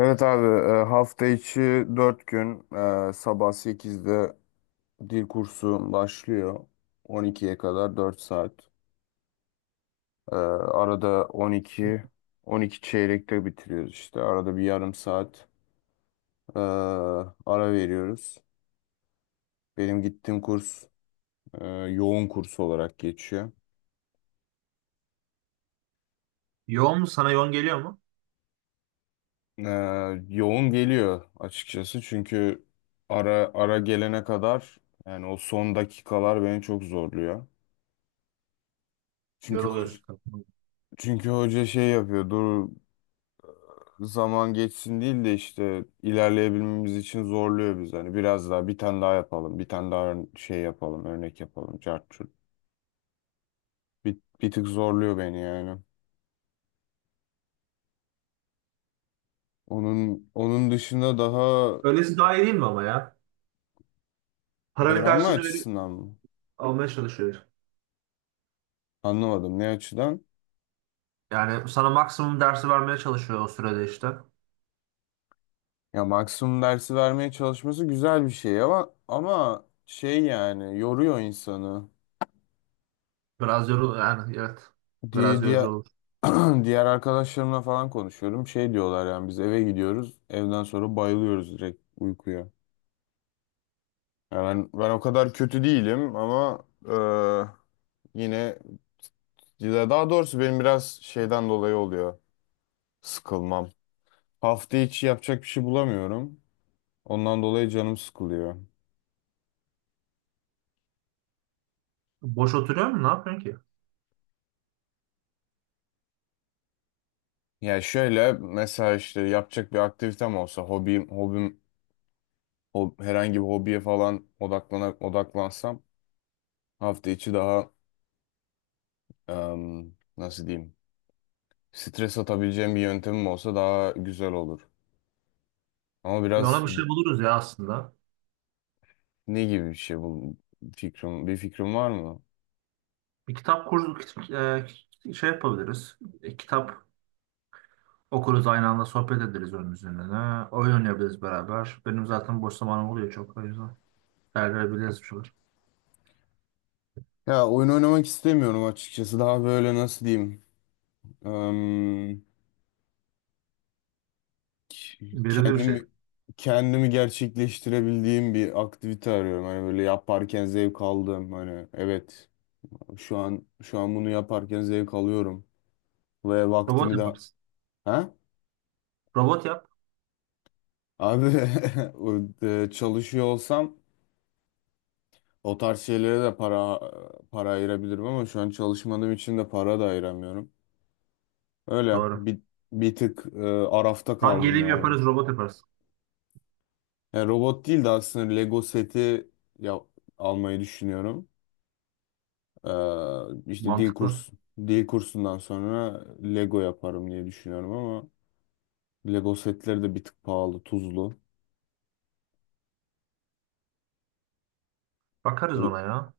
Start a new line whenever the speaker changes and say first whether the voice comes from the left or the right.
left: Evet abi. Hafta içi 4 gün, sabah sekizde dil kursu başlıyor. On ikiye kadar 4 saat. Arada on iki, on iki çeyrekte bitiriyoruz işte. Arada bir yarım saat e, ara veriyoruz. Benim gittiğim kurs yoğun kurs olarak geçiyor.
right: Yoğun mu? Sana yoğun geliyor mu?
left: E, Yoğun geliyor açıkçası. Çünkü ara ara gelene kadar, yani o son dakikalar beni çok zorluyor. Çünkü o
right: Yoruluyorsun.
left: Çünkü hoca şey yapıyor. Dur zaman geçsin değil de işte ilerleyebilmemiz için zorluyor biz. Hani biraz daha, bir tane daha yapalım. Bir tane daha şey yapalım. Örnek yapalım. Cart curt. Bir tık zorluyor beni yani. Onun dışında daha
right: Öylesi daha iyi değil mi ama ya? Paranın
left: öğrenme
right: karşılığını verip
left: açısından mı?
right: almaya çalışıyor.
left: Anlamadım, ne açıdan?
right: Yani sana maksimum dersi vermeye çalışıyor o sürede işte.
left: Ya maksimum dersi vermeye çalışması güzel bir şey, ama ama yani yoruyor insanı.
right: Biraz yorul yani evet. Biraz
left: Diye,
right: yorucu
left: diğer
right: olur.
left: diğer arkadaşlarımla falan konuşuyorum. Şey diyorlar, yani biz eve gidiyoruz. Evden sonra bayılıyoruz direkt uykuya. Yani ben o kadar kötü değilim, ama yine, ya daha doğrusu benim biraz şeyden dolayı oluyor sıkılmam. Hafta içi yapacak bir şey bulamıyorum. Ondan dolayı canım sıkılıyor.
right: Boş oturuyor mu? Ne yapıyorsun ki?
left: Ya şöyle mesela, işte yapacak bir aktivitem olsa, hobim, herhangi bir hobiye falan odaklansam hafta içi daha nasıl diyeyim? Stres atabileceğim bir yöntemim olsa daha güzel olur. Ama
right: Ona
left: biraz
right: bir şey buluruz ya aslında.
left: ne gibi bir şey bu, bir fikrim var mı?
right: Bir kitap kurdu şey yapabiliriz. Kitap okuruz aynı anda sohbet ederiz onun üzerine. Oyun oynayabiliriz beraber. Benim zaten boş zamanım oluyor çok o yüzden. Değerlendirebiliriz bir şeyler.
left: Ya oyun oynamak istemiyorum açıkçası. Daha böyle nasıl diyeyim? Em, k-
right: Verimli bir şey.
left: kendimi kendimi gerçekleştirebildiğim bir aktivite arıyorum. Hani böyle yaparken zevk aldığım, hani evet, şu an bunu yaparken zevk alıyorum ve
right: Robot
left: vaktimi de,
right: yaparız.
left: ha?
right: Robot yap.
left: Abi, o, çalışıyor olsam o tarz şeylere de para ayırabilirim, ama şu an çalışmadığım için de para da ayıramıyorum. Öyle
right: Doğru.
left: bir, bir tık arafta
right: Ben
left: kaldım
right: geleyim
left: yani.
right: yaparız robot yaparız.
left: Yani robot değil de aslında Lego seti ya, almayı düşünüyorum. İşte
right: Mantıklı.
left: dil kursundan sonra Lego yaparım diye düşünüyorum, ama Lego setleri de bir tık pahalı, tuzlu.
right: Bakarız ona ya.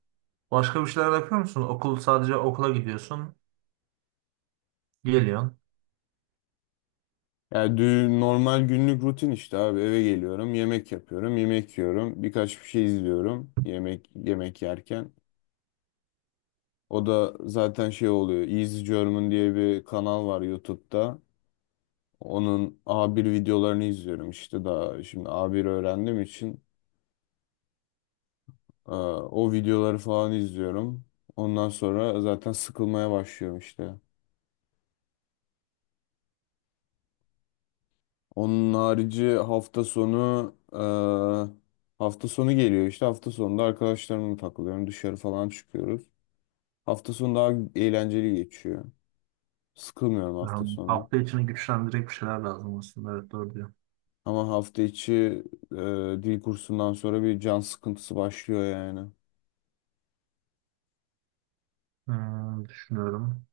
right: Başka bir şeyler yapıyor musun? Okul sadece okula gidiyorsun. Geliyorsun.
left: Yani normal günlük rutin işte abi, eve geliyorum, yemek yapıyorum, yemek yiyorum, birkaç bir şey izliyorum yemek yerken. O da zaten şey oluyor. Easy German diye bir kanal var YouTube'da. Onun A1 videolarını izliyorum işte, daha şimdi A1 öğrendiğim için o videoları falan izliyorum. Ondan sonra zaten sıkılmaya başlıyorum işte. Onun harici hafta sonu, hafta sonu geliyor işte, hafta sonunda arkadaşlarımla takılıyorum, dışarı falan çıkıyoruz. Hafta sonu daha eğlenceli geçiyor. Sıkılmıyorum hafta
right: Yani
left: sonu.
right: hafta içini güçlendirecek bir şeyler lazım aslında. Evet doğru diyor.
left: Ama hafta içi e, dil kursundan sonra bir can sıkıntısı başlıyor yani.
right: Hmm, düşünüyorum.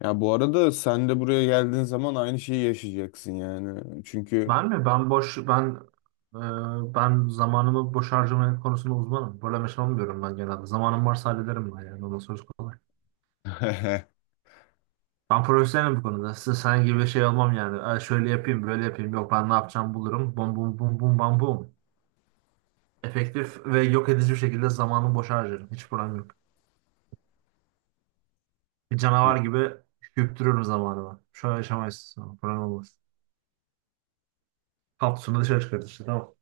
left: Ya bu arada sen de buraya geldiğin zaman aynı şeyi yaşayacaksın yani. Çünkü
right: Ben mi? Ben zamanımı boş harcama konusunda uzmanım. Böyle şey olmuyorum ben genelde. Zamanım varsa hallederim ben yani. Ondan sonra kolay. Ben profesyonelim bu konuda. Size sen gibi şey olmam yani. "Aa, şöyle yapayım, böyle yapayım. Yok ben ne yapacağım bulurum. Bum bum bum bum bam bum. Efektif ve yok edici bir şekilde zamanımı boşa harcarım. Hiç problem yok. Bir
left: Ya-
right: canavar gibi küptürürüm zamanımı. Şu an yaşamayız. Tamam, problem olmaz. Kapsülünü dışarı çıkarır işte tamam.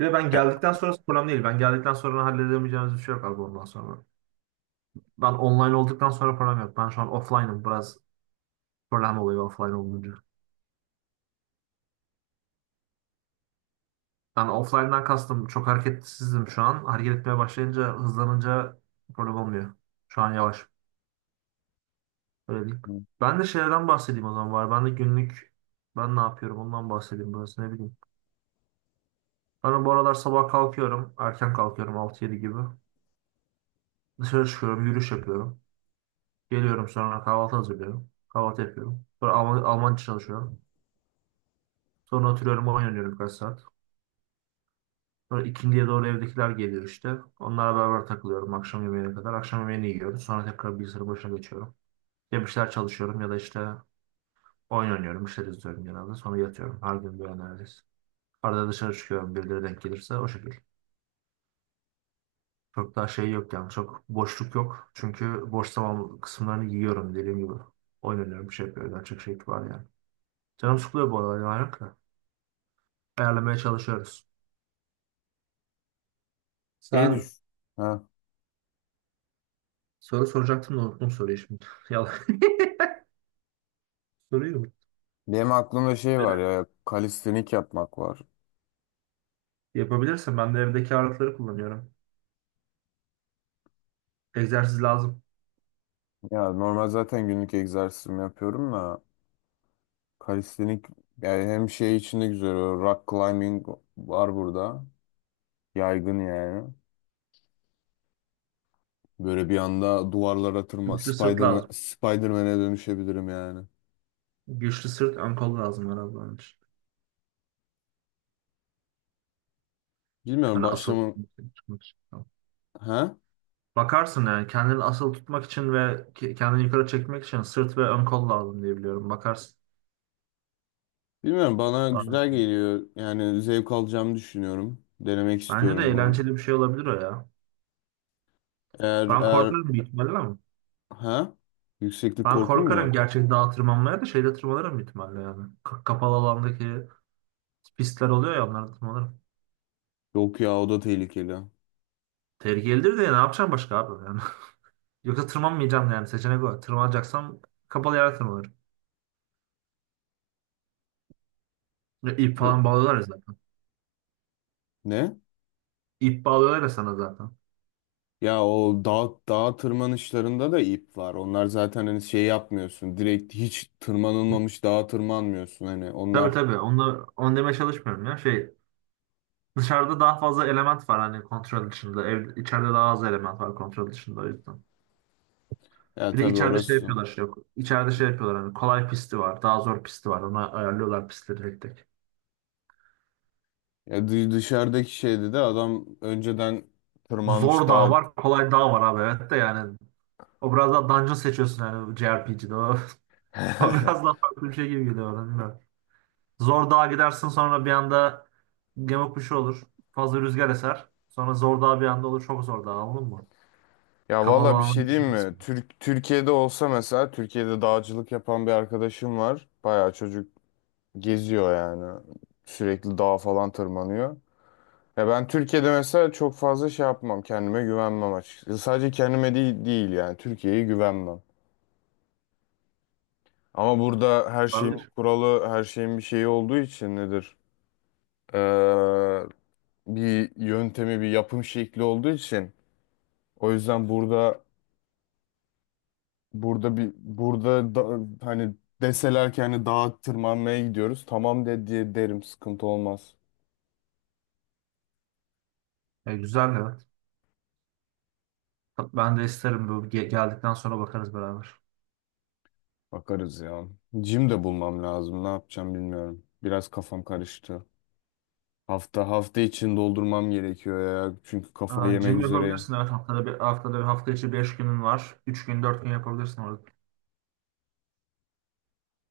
right: Bir de ben
left: ya-
right: geldikten sonrası problem değil. Ben geldikten sonra halledemeyeceğimiz bir şey yok abi ondan sonra. Ben online olduktan sonra problem yok. Ben şu an offline'ım. Biraz problem oluyor offline olunca. Yani offline'dan kastım. Çok hareketsizim şu an. Hareket etmeye başlayınca, hızlanınca problem olmuyor. Şu an yavaş. Öylelik. Ben de şeylerden bahsedeyim o zaman var. Ben de günlük ben ne yapıyorum ondan bahsedeyim biraz ne bileyim. Ben bu aralar sabah kalkıyorum. Erken kalkıyorum 6-7 gibi. Dışarı çıkıyorum yürüyüş yapıyorum. Geliyorum sonra kahvaltı hazırlıyorum. Kahvaltı yapıyorum. Sonra Almanca çalışıyorum. Sonra oturuyorum oyun oynuyorum birkaç saat. Sonra ikindiye doğru evdekiler geliyor işte. Onlarla beraber takılıyorum akşam yemeğine kadar. Akşam yemeğini yiyoruz. Sonra tekrar bilgisayarın başına geçiyorum. Ya bir şeyler çalışıyorum ya da işte oyun oynuyorum. Bir şeyler izliyorum genelde. Sonra yatıyorum. Her gün böyle neredeyse. Arada dışarı çıkıyorum birileri denk gelirse o şekil. Çok daha şey yok yani çok boşluk yok. Çünkü boş zaman kısımlarını yiyorum dediğim gibi. Oyun oynuyorum bir şey yapıyorum. Daha çok şey var yani. Canım sıkılıyor bu aralar yalan yok da. Ayarlamaya çalışıyoruz.
left: şey düş.
right: Sen
left: Ha.
right: soru soracaktın da unuttum soruyu şimdi. Yalan. Soruyu unuttum.
left: Benim aklımda şey var ya, kalistenik yapmak var.
right: Yapabilirsin. Ben de evdeki ağırlıkları kullanıyorum. Egzersiz lazım.
left: Ya normal zaten günlük egzersizimi yapıyorum da, kalistenik, yani hem şey içinde güzel, o rock climbing var burada. Yaygın yani. Böyle bir anda duvarlara tırma,
right: Güçlü sırt
left: Spider-Man,
right: lazım.
left: Spider-Man'e dönüşebilirim yani.
right: Güçlü sırt ön kol lazım herhalde onun için.
left: Bilmiyorum,
right: Hani asıl
left: başlamam.
right: tutmak için.
left: Ha?
right: Bakarsın yani kendini asıl tutmak için ve kendini yukarı çekmek için sırt ve ön kol lazım diye biliyorum. Bakarsın.
left: Bilmiyorum, bana güzel
right: Sadece.
left: geliyor. Yani zevk alacağımı düşünüyorum. Denemek
right: Bence de
left: istiyorum bunu.
right: eğlenceli bir şey olabilir o ya.
left: Eğer
right: Ben
left: eğer
right: korkarım bir ihtimalle ama.
left: ha? Yükseklik
right: Ben
left: korku mu
right: korkarım
left: var?
right: gerçek dağa tırmanmaya da şeyde tırmanırım bir ihtimalle yani. Kapalı alandaki pistler oluyor ya onlarda tırmanırım.
left: Yok ya, o da tehlikeli.
right: Tehlikelidir de ne yapacağım başka abi yani. Yoksa tırmanmayacağım yani seçenek o. Tırmanacaksam kapalı yere tırmanırım. Ya İp
left: Hı.
right: falan bağlıyorlar ya zaten.
left: Ne?
right: İp bağlıyorlar ya sana zaten.
left: Ya o dağ tırmanışlarında da ip var. Onlar zaten hani şey yapmıyorsun. Direkt hiç tırmanılmamış dağa tırmanmıyorsun hani.
right: Tabii
left: Onlar,
right: tabii. Onu demeye çalışmıyorum ya. Şey, dışarıda daha fazla element var hani kontrol dışında. Ev, içeride daha az element var kontrol dışında o yüzden.
left: ya
right: Bir de
left: tabii
right: içeride şey
left: orası.
right: yapıyorlar şey yok. İçeride şey yapıyorlar hani kolay pisti var. Daha zor pisti var. Ona ayarlıyorlar pistleri tek tek.
left: Ya dışarıdaki şeydi de adam önceden tırmanmış
right: Zor dağ
left: daha.
right: var. Kolay dağ var abi. Evet de yani. O biraz daha dungeon seçiyorsun yani JRPG'de. O, o biraz daha farklı bir şey gibi geliyor bana. Bilmiyorum. Zor dağa gidersin sonra bir anda gemi bir şey olur. Fazla rüzgar eser. Sonra zor dağ bir anda olur. Çok zor dağ anladın mı?
left: Ya
right: Kapalı
left: valla bir
right: alana
left: şey diyeyim mi?
right: gidebilirsin.
left: Türkiye'de olsa mesela, Türkiye'de dağcılık yapan bir arkadaşım var. Bayağı çocuk geziyor yani. Sürekli dağa falan tırmanıyor. Ya ben Türkiye'de mesela çok fazla şey yapmam. Kendime güvenmem açıkçası. Sadece kendime değil, değil yani. Türkiye'ye güvenmem. Ama burada her şeyin bir
right: Olabilir.
left: kuralı, her şeyin bir şeyi olduğu için nedir? Ee, Bir yöntemi, bir yapım şekli olduğu için, o yüzden burada, burada bir burada da, hani deseler ki hani dağa tırmanmaya gidiyoruz. Tamam de diye derim, sıkıntı olmaz.
right: E, güzel evet. Ben de isterim bu geldikten sonra bakarız beraber.
left: Bakarız ya. Jim de bulmam lazım. Ne yapacağım bilmiyorum. Biraz kafam karıştı. Hafta için doldurmam gerekiyor ya. Çünkü
right: Aa,
left: kafayı yemek
right: gym
left: üzereyim.
right: yapabilirsin evet haftada bir haftada bir hafta içi 5 günün var. 3 gün 4 gün yapabilirsin orada.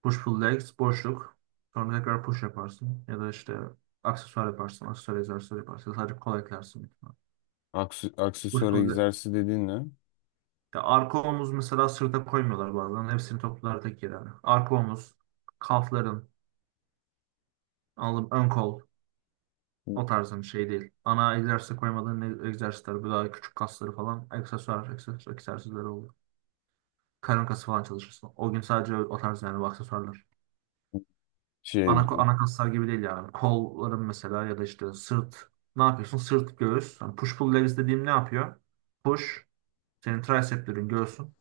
right: Push pull legs boşluk. Sonra tekrar push yaparsın ya da işte aksesuar yaparsın, aksesuar egzersizi yaparsın. Sadece kol eklersin. Büyük ihtimal. Push
left: Aksesuar
right: pull leg.
left: egzersizi dediğin ne?
right: Ya arka omuz mesela sırta koymuyorlar bazen. Hepsini toplar tek yere. Yani. Arka omuz, kalfların, alın, ön kol o tarzın şey değil. Ana egzersize koymadığın egzersizler, bu daha küçük kasları falan aksesuar, aksesuar egzersizleri oluyor. Karın kası falan çalışırsın. O gün sadece o tarz yani bu aksesuarlar.
left: Şey,
right: Ana kaslar gibi değil yani. Kolların mesela ya da işte sırt. Ne yapıyorsun? Sırt, göğüs. Yani push pull legs dediğim ne yapıyor? Push, senin triceplerin, göğsün.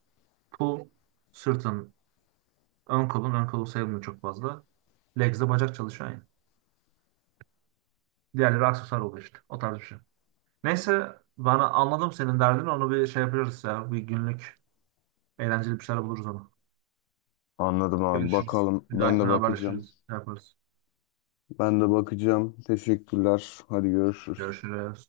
right: Pull, sırtın, ön kolun. Ön kolu sayılmıyor çok fazla. Legs de bacak çalışıyor yani. Diğerleri aksesuar oluyor işte. O tarz bir şey. Neyse bana anladım senin derdini. Onu bir şey yapıyoruz ya. Bir günlük eğlenceli bir şeyler buluruz onu.
left: anladım abi.
right: Görüşürüz.
left: Bakalım.
right: Bir
left: Ben de
right: dahakine
left: bakacağım.
right: haberleşiriz. Şey yaparız.
left: Ben de bakacağım. Teşekkürler. Hadi görüşürüz.
right: Görüşürüz.